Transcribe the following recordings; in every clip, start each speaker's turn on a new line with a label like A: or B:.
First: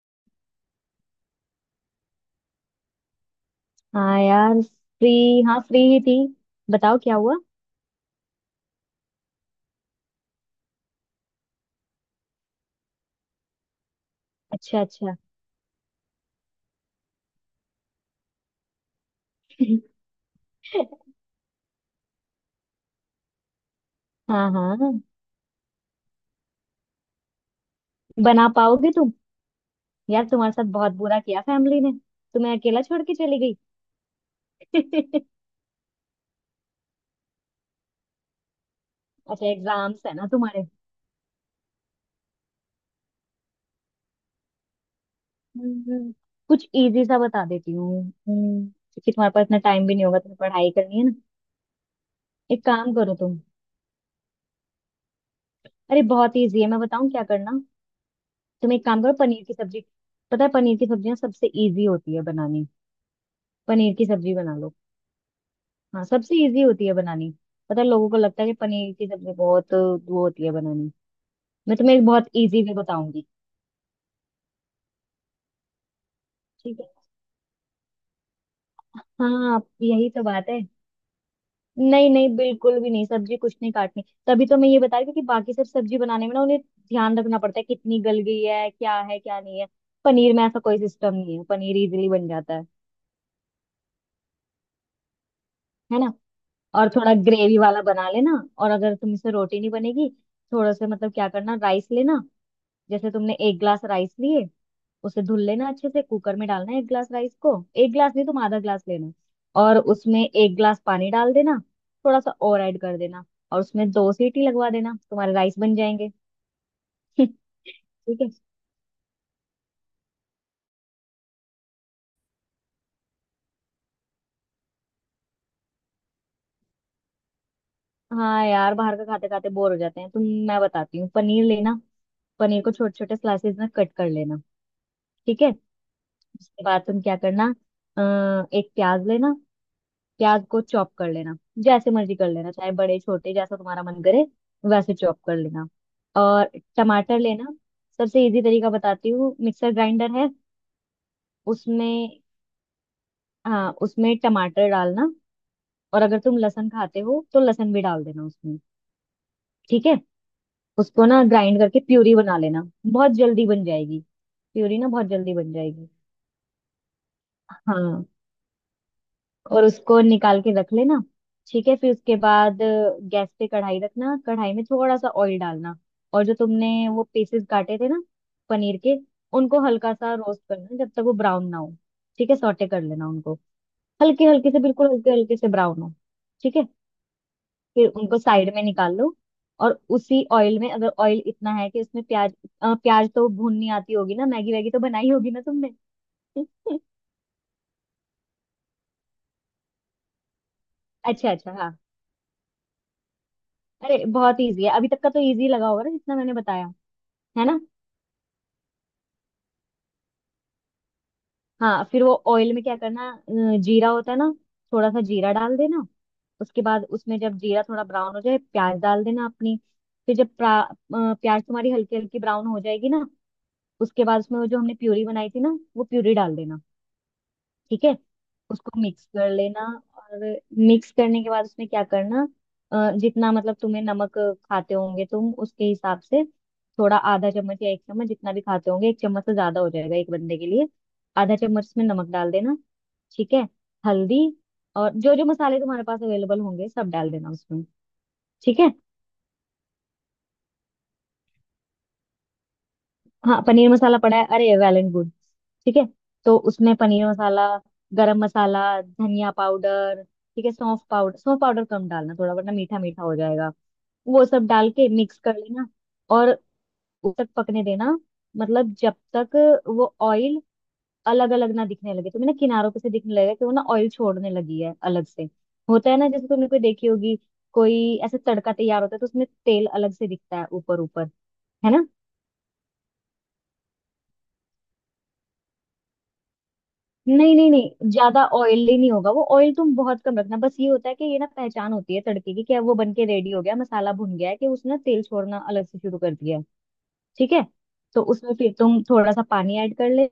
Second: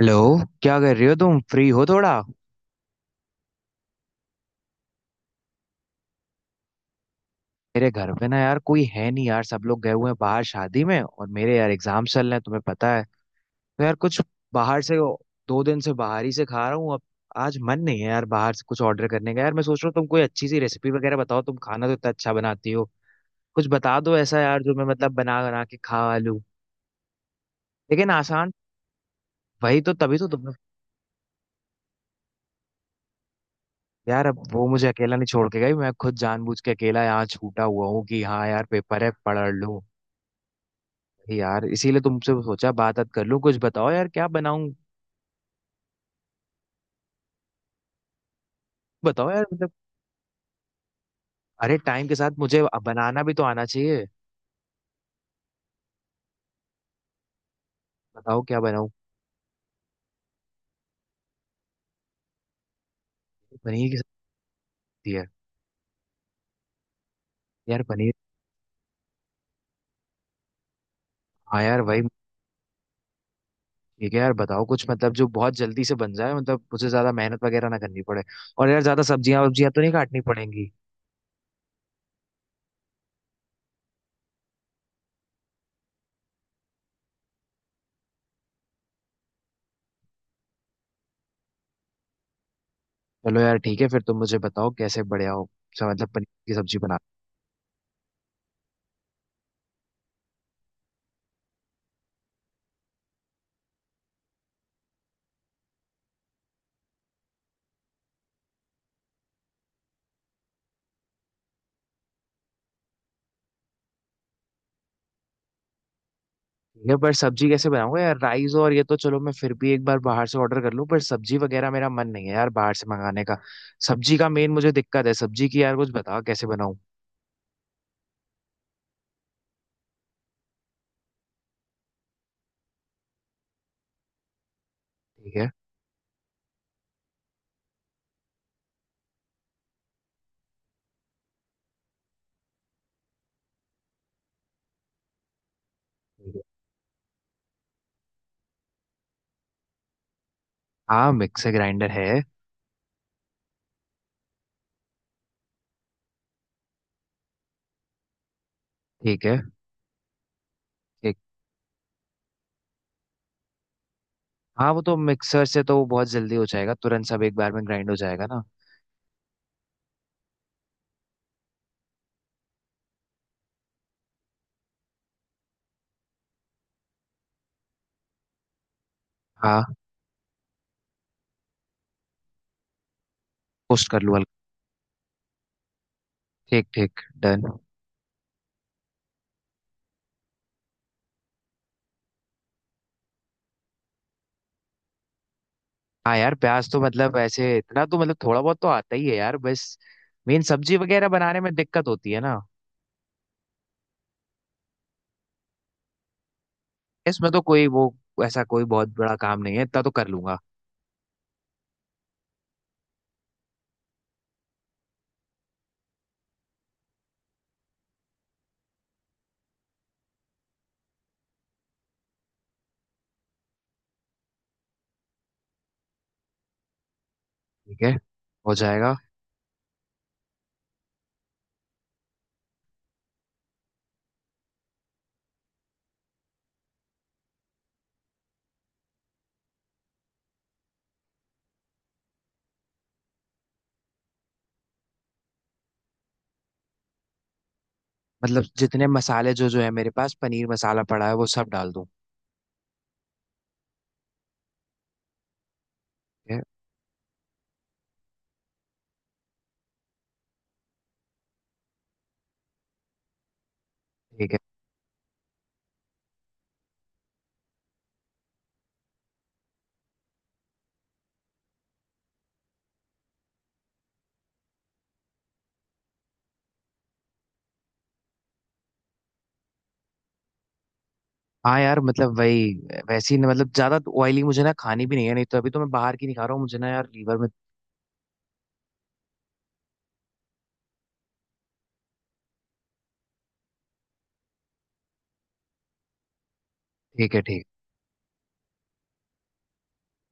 A: Hello. क्या कर रही हो, तुम फ्री हो थोड़ा?
B: हाँ यार फ्री। हाँ फ्री ही थी। बताओ क्या हुआ।
A: मेरे घर पे ना यार कोई है नहीं यार, सब लोग गए हुए हैं बाहर शादी में, और मेरे यार एग्जाम चल रहे हैं, तुम्हें पता है। तो यार कुछ
B: अच्छा
A: बाहर से,
B: अच्छा।
A: 2 दिन से बाहर ही से खा रहा हूँ अब। आज मन नहीं है यार बाहर से कुछ ऑर्डर करने का। यार मैं सोच रहा हूँ तुम कोई अच्छी सी रेसिपी वगैरह बताओ, तुम खाना तो इतना अच्छा बनाती हो। कुछ बता दो ऐसा
B: हाँ
A: यार जो मैं
B: हाँ,
A: मतलब बना बना के खा लूँ, लेकिन
B: बना
A: आसान।
B: पाओगे तुम?
A: वही तो, तभी
B: यार
A: तो
B: तुम्हारे
A: तुम।
B: साथ बहुत बुरा किया फैमिली ने, तुम्हें अकेला छोड़ के चली
A: यार अब वो मुझे अकेला
B: गई।
A: नहीं छोड़ के गई, मैं खुद जानबूझ के अकेला यहाँ छूटा हुआ हूँ कि हाँ यार पेपर है,
B: अच्छा
A: पढ़ लूँ।
B: एग्जाम्स है ना तुम्हारे।
A: यार इसीलिए तुमसे सोचा बात बात कर लूं, कुछ बताओ यार क्या बनाऊं।
B: हम्म, कुछ इजी सा बता देती हूँ। क्योंकि
A: बताओ
B: तुम्हारे पास
A: यार
B: इतना
A: मतलब।
B: टाइम भी नहीं होगा, तुम्हें पढ़ाई करनी है ना।
A: अरे टाइम के साथ मुझे
B: एक
A: अब
B: काम करो
A: बनाना भी
B: तुम।
A: तो आना चाहिए।
B: अरे बहुत इजी है, मैं बताऊँ क्या करना।
A: बताओ क्या
B: तुम एक
A: बनाऊं।
B: काम करो, पनीर की सब्जी। पता है, पनीर की सब्जियाँ सबसे इजी होती है बनानी।
A: पनीर
B: पनीर
A: की
B: की सब्जी बना लो।
A: सब्जी है?
B: हाँ, सबसे इजी होती है बनानी। पता
A: यार
B: है, लोगों
A: पनीर।
B: को लगता है कि पनीर की सब्जी बहुत वो होती है बनानी।
A: हाँ
B: मैं
A: यार
B: तुम्हें
A: वही।
B: एक बहुत इजी वे बताऊंगी।
A: ठीक है यार बताओ कुछ मतलब जो बहुत जल्दी से बन जाए, मतलब
B: ठीक
A: मुझे
B: है।
A: ज्यादा मेहनत वगैरह ना करनी पड़े। और यार ज्यादा सब्जियां
B: हाँ,
A: वब्जियां तो नहीं
B: यही
A: काटनी
B: तो बात है।
A: पड़ेंगी।
B: नहीं नहीं, बिल्कुल भी नहीं, सब्जी कुछ नहीं काटनी। तभी तो मैं ये बता रही थी कि बाकी सब सब्जी बनाने में ना उन्हें ध्यान रखना पड़ता है कितनी गल गई है, क्या है क्या नहीं है। पनीर में ऐसा कोई सिस्टम नहीं है, पनीर इजीली बन जाता है
A: चलो यार ठीक है, फिर तुम मुझे बताओ कैसे। बढ़िया हो, अच्छा,
B: है
A: मतलब
B: ना।
A: पनीर की सब्जी
B: और
A: बना।
B: थोड़ा ग्रेवी वाला बना लेना। और अगर तुमसे रोटी नहीं बनेगी, थोड़ा सा मतलब क्या करना, राइस लेना। जैसे तुमने एक ग्लास राइस लिए, उसे धुल लेना अच्छे से, कुकर में डालना है एक गिलास राइस को। एक गिलास नहीं, तुम आधा गिलास लेना। और उसमें एक गिलास पानी डाल देना। थोड़ा सा और ऐड कर देना। और उसमें 2 सीटी लगवा देना, तुम्हारे राइस बन जाएंगे।
A: ये पर सब्जी कैसे बनाऊंगा
B: ठीक
A: यार?
B: है।
A: राइस और ये तो चलो मैं फिर भी एक बार बाहर से ऑर्डर कर लूं, पर सब्जी वगैरह मेरा मन नहीं है यार बाहर से मंगाने का। सब्जी का मेन मुझे दिक्कत है, सब्जी की। यार कुछ बताओ कैसे बनाऊं।
B: हाँ यार, बाहर का खाते खाते बोर हो जाते हैं तुम। मैं बताती हूँ, पनीर लेना। पनीर को छोटे छोटे स्लाइसेस में कट कर लेना।
A: ठीक
B: ठीक
A: है।
B: है। उसके बाद तुम क्या करना, एक प्याज लेना। प्याज को चॉप कर लेना। जैसे मर्जी कर लेना, चाहे बड़े छोटे जैसा तुम्हारा मन करे, वैसे चॉप कर लेना।
A: ठीक है।
B: और टमाटर लेना। सबसे इजी तरीका बताती हूँ, मिक्सर ग्राइंडर है
A: हाँ मिक्सर ग्राइंडर
B: उसमें।
A: है।
B: हाँ, उसमें टमाटर डालना। और अगर तुम लहसुन खाते हो तो लहसुन भी डाल देना उसमें।
A: ठीक है।
B: ठीक है। उसको
A: एक।
B: ना ग्राइंड करके प्यूरी बना लेना, बहुत जल्दी बन जाएगी।
A: हाँ
B: प्यूरी
A: वो
B: ना
A: तो
B: बहुत जल्दी
A: मिक्सर
B: बन
A: से तो वो
B: जाएगी।
A: बहुत जल्दी हो जाएगा, तुरंत सब एक बार में ग्राइंड हो
B: हाँ।
A: जाएगा ना।
B: और उसको निकाल के रख लेना। ठीक है। फिर उसके बाद गैस पे कढ़ाई रखना, कढ़ाई में थोड़ा सा ऑयल डालना। और जो तुमने वो पीसेस काटे थे ना, पनीर के, उनको
A: हाँ।
B: हल्का सा रोस्ट करना, जब तक वो ब्राउन ना हो। ठीक है, सौटे कर लेना उनको।
A: पोस्ट कर लूँ
B: हल्के
A: हल्का?
B: हल्के से, बिल्कुल हल्के हल्के से, ब्राउन हो। ठीक
A: ठीक
B: है।
A: ठीक। डन।
B: फिर उनको साइड में निकाल लो। और उसी ऑयल में, अगर ऑयल इतना है कि उसमें प्याज, प्याज तो भूननी आती होगी ना, मैगी वैगी तो बनाई होगी ना तुमने।
A: हाँ यार प्याज तो मतलब ऐसे इतना तो मतलब थोड़ा बहुत तो आता ही है यार, बस मेन सब्जी वगैरह
B: अच्छा
A: बनाने
B: अच्छा,
A: में
B: हाँ।
A: दिक्कत होती है ना।
B: अरे बहुत इजी है, अभी तक का तो इजी लगा होगा ना जितना मैंने बताया,
A: इसमें तो
B: है ना।
A: कोई वो ऐसा कोई बहुत बड़ा काम नहीं है, इतना तो कर लूंगा।
B: हाँ, फिर वो ऑयल में क्या करना, जीरा होता है ना, थोड़ा सा जीरा डाल देना। उसके बाद उसमें जब जीरा थोड़ा ब्राउन हो जाए, प्याज डाल देना अपनी। फिर जब प्याज तुम्हारी हल्की हल्की ब्राउन हो जाएगी ना, उसके बाद उसमें वो जो हमने प्यूरी बनाई थी ना, वो प्यूरी डाल देना।
A: ठीक
B: ठीक
A: है।
B: है।
A: हो
B: उसको
A: जाएगा।
B: मिक्स कर लेना। और मिक्स करने के बाद उसमें क्या करना, जितना मतलब तुम्हें नमक खाते होंगे तुम, उसके हिसाब से थोड़ा, आधा चम्मच या 1 चम्मच, जितना भी खाते होंगे। 1 चम्मच से ज्यादा हो जाएगा एक बंदे के लिए, आधा चम्मच इसमें नमक डाल देना। ठीक है। हल्दी, और जो जो मसाले तुम्हारे पास अवेलेबल होंगे सब डाल देना उसमें।
A: मतलब
B: ठीक है।
A: जितने मसाले, जो जो है मेरे पास, पनीर मसाला पड़ा है वो सब डाल दूं?
B: हाँ, पनीर मसाला पड़ा है, अरे वैलेंट गुड। ठीक है,
A: ठीक
B: तो
A: है।
B: उसमें पनीर मसाला, गरम मसाला, धनिया पाउडर, ठीक है, सौंफ पाउडर। सौंफ पाउडर कम डालना थोड़ा वरना मीठा मीठा हो जाएगा। वो
A: ठीक है।
B: सब डाल के मिक्स कर लेना। और उस तक पकने देना, मतलब जब तक वो ऑयल अलग अलग ना दिखने लगे तुम्हें ना, किनारों पे से दिखने लगेगा कि वो ना ऑयल छोड़ने लगी है अलग से। होता है ना, जैसे तुमने कोई देखी होगी, कोई ऐसे तड़का तैयार होता है तो उसमें तेल अलग से दिखता है ऊपर ऊपर,
A: हाँ
B: है
A: यार
B: ना।
A: मतलब वही। वैसी ना मतलब ज्यादा ऑयली मुझे ना खानी भी नहीं है, नहीं तो अभी तो मैं बाहर की नहीं खा रहा हूँ, मुझे ना यार लीवर में।
B: नहीं नहीं नहीं, ज्यादा ऑयली नहीं होगा, वो ऑयल तुम बहुत कम रखना। बस ये होता है कि ये ना पहचान होती है तड़के की, क्या वो बन के रेडी हो गया, मसाला भुन गया है, कि उसने तेल छोड़ना अलग से शुरू कर दिया है।
A: ठीक है
B: ठीक है।
A: ठीक
B: तो उसमें फिर तुम थोड़ा सा पानी ऐड कर ले,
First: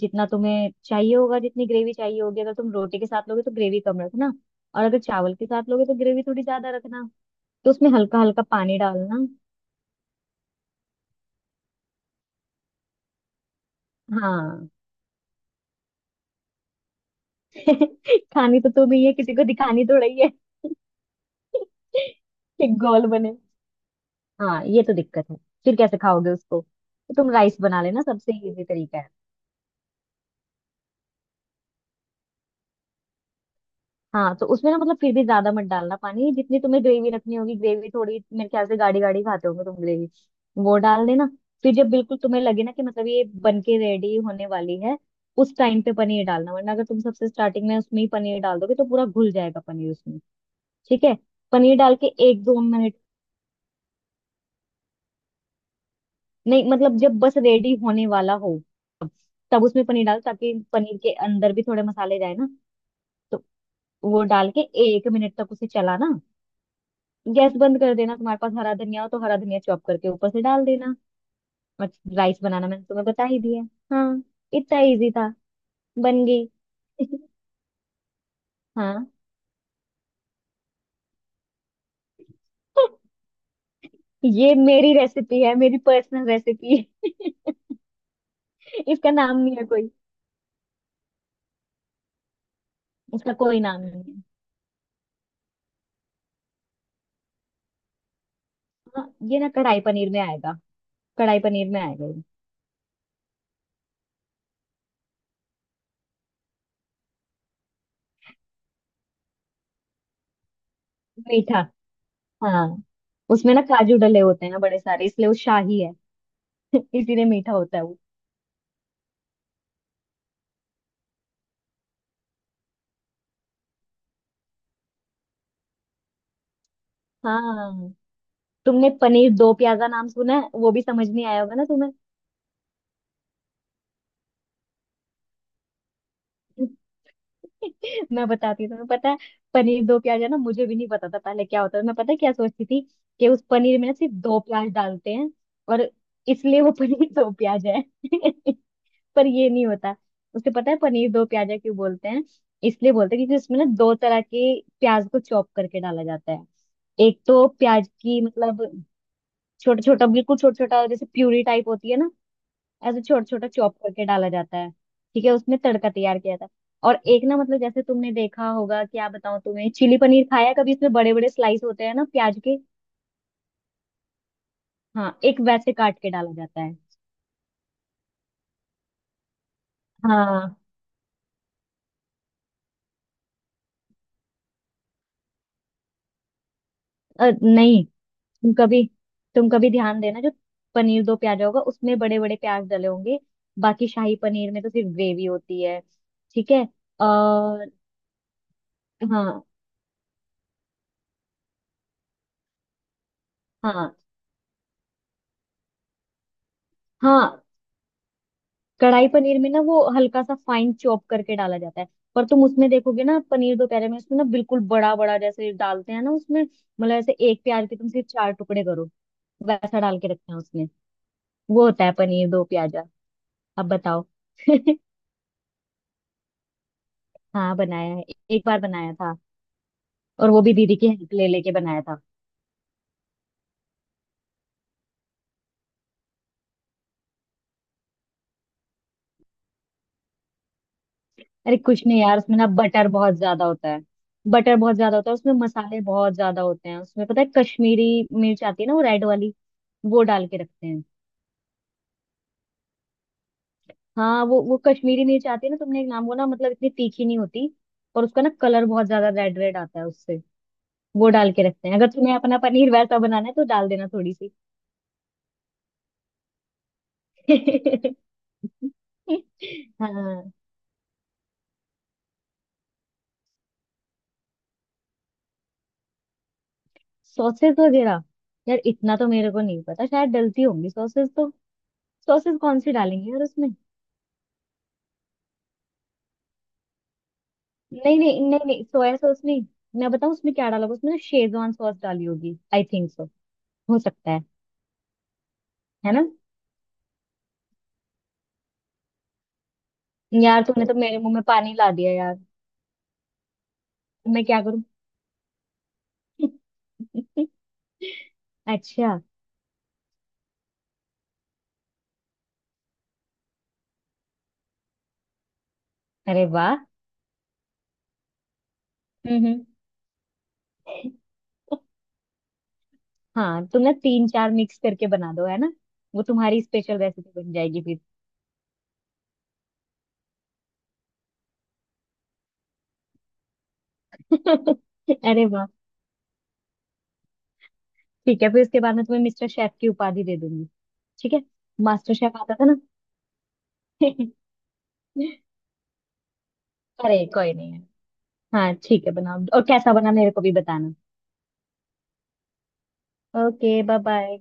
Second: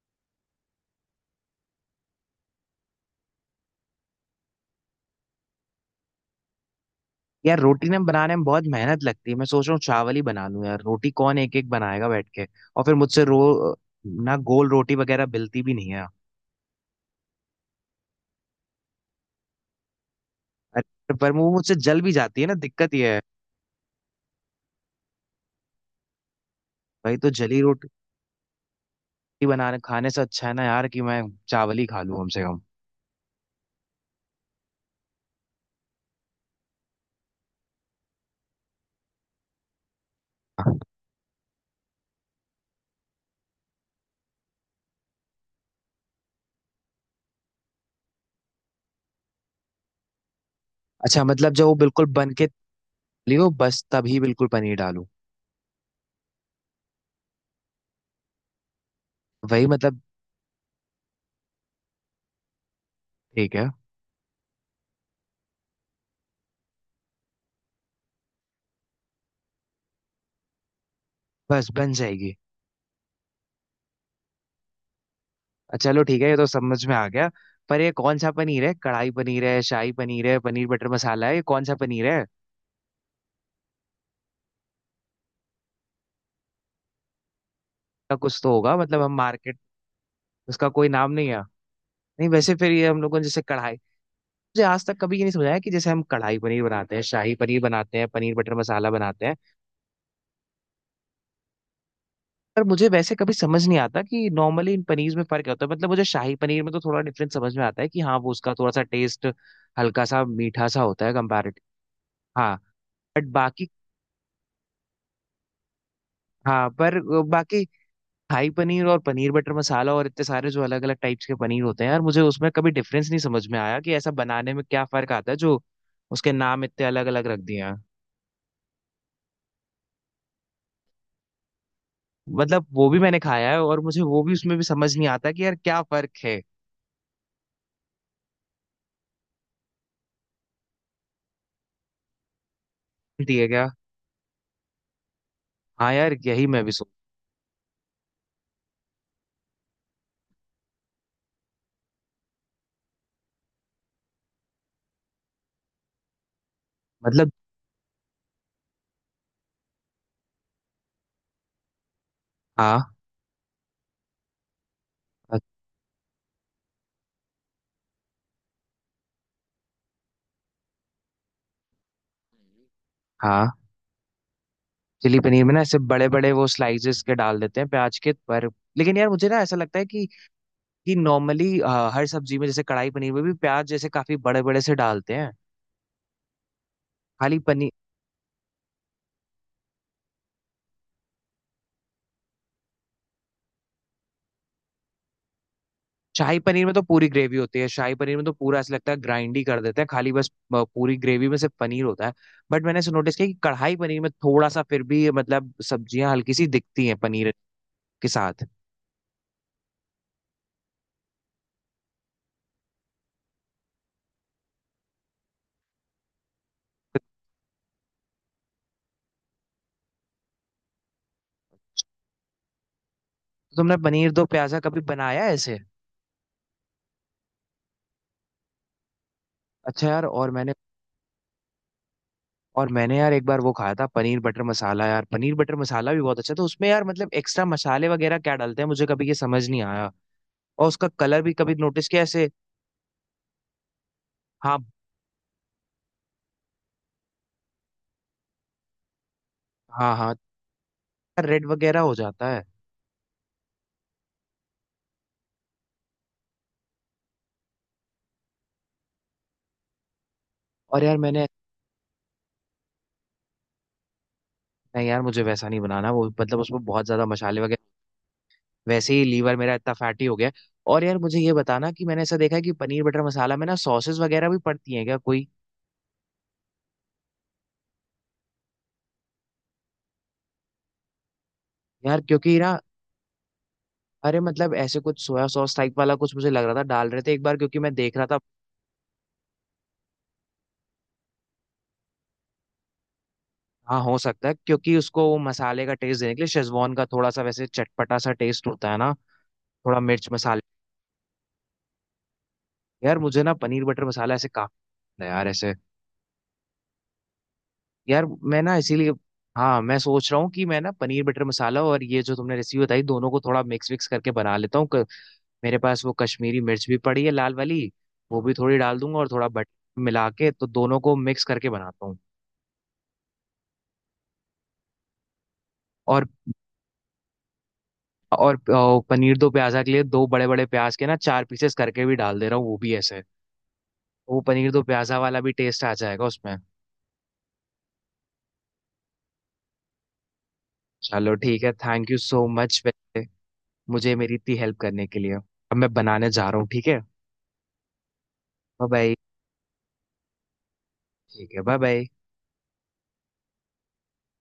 B: जितना तुम्हें चाहिए होगा, जितनी ग्रेवी चाहिए होगी। अगर तुम रोटी के साथ लोगे तो ग्रेवी कम रखना, और अगर चावल के साथ लोगे तो ग्रेवी थोड़ी ज्यादा रखना।
A: है। यार
B: तो
A: रोटी
B: उसमें
A: ना
B: हल्का
A: बनाने
B: हल्का
A: में बहुत
B: पानी
A: मेहनत
B: डालना।
A: लगती है, मैं सोच रहा हूँ चावल ही बना लूं, यार रोटी कौन एक एक बनाएगा बैठ के। और फिर मुझसे रो ना गोल
B: हाँ।
A: रोटी वगैरह मिलती भी नहीं है।
B: खानी तो तुम ही है, किसी को दिखानी थोड़ा ही है।
A: अरे, पर वो मुझसे जल भी जाती है ना,
B: कि
A: दिक्कत
B: गोल
A: ये है।
B: बने। हाँ, ये तो दिक्कत है। फिर कैसे खाओगे उसको, तो
A: भाई तो
B: तुम राइस
A: जली
B: बना
A: रोटी,
B: लेना, सबसे इजी तरीका है।
A: रोटी बनाने खाने से अच्छा है ना यार कि मैं चावल ही खा लूं कम से कम।
B: हाँ, तो उसमें ना मतलब फिर भी ज्यादा मत डालना पानी, जितनी तुम्हें ग्रेवी रखनी होगी। ग्रेवी थोड़ी, मेरे ख्याल से गाढ़ी गाढ़ी खाते होंगे तुम ग्रेवी, वो डाल देना। फिर जब बिल्कुल तुम्हें लगे ना कि मतलब ये बन के रेडी होने वाली है, उस टाइम पे पनीर डालना। वरना अगर तुम सबसे स्टार्टिंग में उसमें ही पनीर डाल दोगे तो पूरा घुल जाएगा पनीर उसमें। ठीक है,
A: अच्छा मतलब जब वो
B: पनीर डाल
A: बिल्कुल
B: के
A: बन
B: एक
A: के
B: दो मिनट
A: लियो, बस तभी बिल्कुल पनीर डालूं?
B: नहीं मतलब जब बस रेडी होने वाला हो, तब
A: वही
B: उसमें
A: मतलब।
B: पनीर डाल ताकि पनीर के अंदर भी थोड़े मसाले जाए ना। तो
A: ठीक है।
B: वो डाल के 1 मिनट तक उसे चलाना। गैस बंद कर देना। तुम्हारे पास हरा धनिया हो तो हरा धनिया चॉप करके ऊपर से डाल देना।
A: बस
B: और
A: बन जाएगी।
B: राइस बनाना मैंने तुम्हें बता ही दिया। हाँ, इतना इजी था।
A: चलो ठीक
B: बन
A: है, ये तो
B: गई।
A: समझ में आ गया। पर ये कौन सा पनीर है?
B: हाँ।
A: कढ़ाई पनीर है, शाही पनीर है, पनीर बटर मसाला है, ये कौन सा पनीर है?
B: ये मेरी रेसिपी है, मेरी पर्सनल रेसिपी है।
A: इसका कुछ तो होगा, मतलब
B: इसका
A: हम
B: नाम नहीं
A: मार्केट।
B: है कोई।
A: उसका कोई नाम नहीं है? नहीं, वैसे फिर ये हम लोगों ने
B: इसका
A: जैसे
B: कोई
A: कढ़ाई,
B: नाम नहीं है।
A: मुझे आज तक कभी ये नहीं समझाया कि जैसे हम कढ़ाई पनीर बनाते हैं, शाही पनीर बनाते हैं, पनीर बटर मसाला
B: हाँ,
A: बनाते हैं।
B: ये ना कढ़ाई पनीर में आएगा। कढ़ाई पनीर में आएगा ये।
A: पर मुझे वैसे कभी समझ नहीं आता कि नॉर्मली इन पनीर में फर्क क्या होता है, मतलब मुझे शाही पनीर में तो थोड़ा डिफरेंस समझ में आता है कि हाँ वो उसका थोड़ा सा टेस्ट हल्का सा मीठा सा होता है
B: मीठा,
A: कंपैरेटिव। हाँ।
B: हाँ।
A: बट
B: उसमें ना
A: बाकी।
B: काजू डले होते हैं ना बड़े सारे, इसलिए वो शाही है।
A: हाँ पर
B: इसीलिए मीठा
A: बाकी
B: होता है वो।
A: शाही पनीर और पनीर बटर मसाला और इतने सारे जो अलग अलग टाइप्स के पनीर होते हैं यार, मुझे उसमें कभी डिफरेंस नहीं समझ में आया कि ऐसा बनाने में क्या फर्क आता है जो उसके नाम इतने अलग अलग रख दिए हैं।
B: हाँ। तुमने पनीर दो प्याजा नाम सुना है, वो भी समझ नहीं आया होगा ना तुम्हें।
A: मतलब वो भी मैंने खाया है और मुझे वो भी, उसमें भी समझ नहीं आता कि यार क्या फर्क है।
B: मैं बताती हूँ तुम्हें। पता है, पनीर दो प्याजा ना मुझे भी नहीं पता था पहले क्या होता है। मैं पता है क्या सोचती थी, कि उस
A: दिए क्या?
B: पनीर में ना सिर्फ दो प्याज डालते हैं और
A: हाँ यार यही
B: इसलिए
A: मैं
B: वो
A: भी सोच।
B: पनीर दो प्याज है। पर ये नहीं होता। उसे पता है पनीर दो प्याजा क्यों बोलते हैं? इसलिए बोलते हैं क्योंकि उसमें ना दो तरह के प्याज को चॉप करके डाला जाता है। एक
A: मतलब।
B: तो प्याज की मतलब छोटा छोटा, बिल्कुल छोटा छोटा, जैसे प्यूरी टाइप होती है ना,
A: हाँ
B: ऐसे छोटा छोटा चॉप करके डाला जाता है। ठीक है, उसमें तड़का तैयार किया जाता है। और एक ना, मतलब जैसे तुमने देखा होगा, क्या बताऊं तुम्हें, चिली पनीर खाया है कभी? इसमें बड़े बड़े स्लाइस होते हैं ना प्याज के।
A: हाँ।
B: हाँ,
A: चिली
B: एक
A: पनीर में ना
B: वैसे
A: ऐसे
B: काट
A: बड़े
B: के
A: बड़े
B: डाला
A: वो
B: जाता है।
A: स्लाइसेस के डाल देते हैं प्याज के, पर लेकिन यार मुझे ना ऐसा लगता है कि
B: हाँ,
A: नॉर्मली हर सब्जी में जैसे कढ़ाई पनीर में भी प्याज जैसे काफी बड़े बड़े से डालते हैं। खाली पनीर
B: नहीं, तुम कभी, तुम कभी ध्यान देना, जो पनीर दो प्याजा होगा उसमें बड़े बड़े प्याज डले होंगे। बाकी शाही पनीर में तो सिर्फ ग्रेवी होती है।
A: शाही
B: ठीक है।
A: पनीर में तो पूरी ग्रेवी होती है,
B: और
A: शाही पनीर में तो पूरा ऐसा लगता है ग्राइंड
B: हाँ,
A: ही कर देते हैं खाली बस। पूरी ग्रेवी में सिर्फ पनीर होता है। बट मैंने ऐसे नोटिस किया कि कढ़ाई
B: हाँ
A: पनीर में थोड़ा सा फिर भी मतलब सब्जियां हल्की सी दिखती हैं पनीर
B: हाँ।
A: के साथ।
B: कढ़ाई पनीर में ना वो हल्का सा फाइन चॉप करके डाला जाता है। पर तुम उसमें देखोगे ना, पनीर दोपहर में उसमें ना बिल्कुल बड़ा बड़ा जैसे डालते हैं ना उसमें, मतलब ऐसे एक प्याज के तुम सिर्फ चार टुकड़े करो, वैसा डाल के रखते हैं उसमें। वो होता है पनीर दो प्याजा।
A: तो
B: अब
A: तुमने
B: बताओ।
A: पनीर दो प्याजा कभी बनाया है ऐसे?
B: हाँ, बनाया है। एक बार बनाया था।
A: अच्छा यार,
B: और
A: और
B: वो
A: मैंने
B: भी दीदी की हेल्प ले लेके बनाया था।
A: और मैंने यार एक बार वो खाया था पनीर बटर मसाला, यार पनीर बटर मसाला भी बहुत अच्छा था, उसमें यार मतलब एक्स्ट्रा मसाले वगैरह क्या डालते हैं मुझे कभी ये समझ नहीं आया। और उसका कलर भी कभी
B: अरे कुछ
A: नोटिस
B: नहीं
A: किया
B: यार,
A: ऐसे?
B: उसमें ना बटर बहुत ज्यादा होता है। बटर
A: हाँ।
B: बहुत ज्यादा होता है उसमें, मसाले बहुत ज्यादा होते हैं उसमें। पता है, कश्मीरी मिर्च आती है ना, वो रेड वाली,
A: हाँ।
B: वो
A: हाँ
B: डाल के रखते हैं।
A: रेड वगैरह हो जाता है।
B: हाँ, वो कश्मीरी मिर्च आती है ना, तुमने एक नाम, वो ना मतलब इतनी तीखी नहीं होती, और उसका ना कलर बहुत ज्यादा रेड रेड आता है उससे।
A: और यार
B: वो
A: मैंने।
B: डाल के रखते हैं। अगर तुम्हें अपना पनीर वैसा बनाना है तो डाल देना थोड़ी सी।
A: नहीं यार मुझे वैसा नहीं बनाना, वो मतलब उसमें बहुत ज्यादा मसाले वगैरह। वैसे ही लीवर मेरा इतना फैटी हो गया
B: हाँ,
A: है। और यार मुझे ये बताना कि मैंने ऐसा देखा है कि पनीर बटर मसाला में ना सॉसेस वगैरह भी पड़ती हैं क्या कोई?
B: सॉसेस वगैरह, यार इतना तो मेरे को नहीं पता। शायद डलती होंगी सॉसेस तो।
A: यार
B: सॉसेस
A: क्योंकि ना,
B: कौन सी डालेंगे यार उसमें।
A: अरे मतलब ऐसे कुछ सोया सॉस टाइप वाला कुछ मुझे लग रहा था डाल रहे थे एक बार, क्योंकि मैं देख
B: नहीं
A: रहा था।
B: नहीं नहीं नहीं, सोया सॉस नहीं। मैं बताऊँ उसमें क्या डाला होगा, उसमें ना शेजवान सॉस डाली होगी, आई थिंक सो। हो
A: हाँ हो
B: सकता है
A: सकता है, क्योंकि उसको वो मसाले का
B: है
A: टेस्ट
B: ना।
A: देने के लिए शेजवान का, थोड़ा सा वैसे चटपटा सा टेस्ट होता है ना। थोड़ा मिर्च मसाले।
B: यार तुमने तो मेरे मुंह में पानी ला दिया यार,
A: यार मुझे ना पनीर बटर मसाला
B: मैं
A: ऐसे
B: क्या
A: काफी
B: करूँ।
A: पसंद है यार ऐसे। यार मैं ना
B: अच्छा,
A: इसीलिए हाँ मैं सोच रहा हूँ कि मैं ना पनीर बटर मसाला और ये जो तुमने रेसिपी बताई दोनों को थोड़ा मिक्स विक्स करके बना लेता हूँ मेरे पास वो
B: अरे
A: कश्मीरी
B: वाह।
A: मिर्च भी पड़ी है लाल वाली, वो भी थोड़ी डाल दूंगा और थोड़ा
B: हम्म।
A: बटर मिला के तो दोनों
B: हम्म।
A: को मिक्स करके बनाता हूँ।
B: हाँ, तुम ना 3-4 मिक्स करके बना दो, है ना। वो
A: और
B: तुम्हारी स्पेशल रेसिपी बन जाएगी फिर।
A: और पनीर दो प्याजा के लिए दो बड़े बड़े प्याज के ना चार पीसेस करके भी डाल दे रहा हूँ, वो भी ऐसे। वो पनीर दो प्याजा वाला
B: अरे
A: भी
B: वाह।
A: टेस्ट आ जाएगा उसमें।
B: ठीक है, फिर उसके बाद मैं तुम्हें मिस्टर शेफ की उपाधि दे दूंगी। ठीक
A: चलो
B: है,
A: ठीक है, थैंक
B: मास्टर
A: यू
B: शेफ
A: सो
B: आता था ना।
A: मच मुझे मेरी इतनी हेल्प करने के लिए, अब मैं बनाने जा रहा हूँ ठीक है।
B: अरे कोई नहीं है। हाँ
A: बाय
B: ठीक है,
A: बाय।
B: बनाओ, और कैसा बना मेरे को भी बताना।
A: ठीक है bye bye.
B: Okay, bye bye.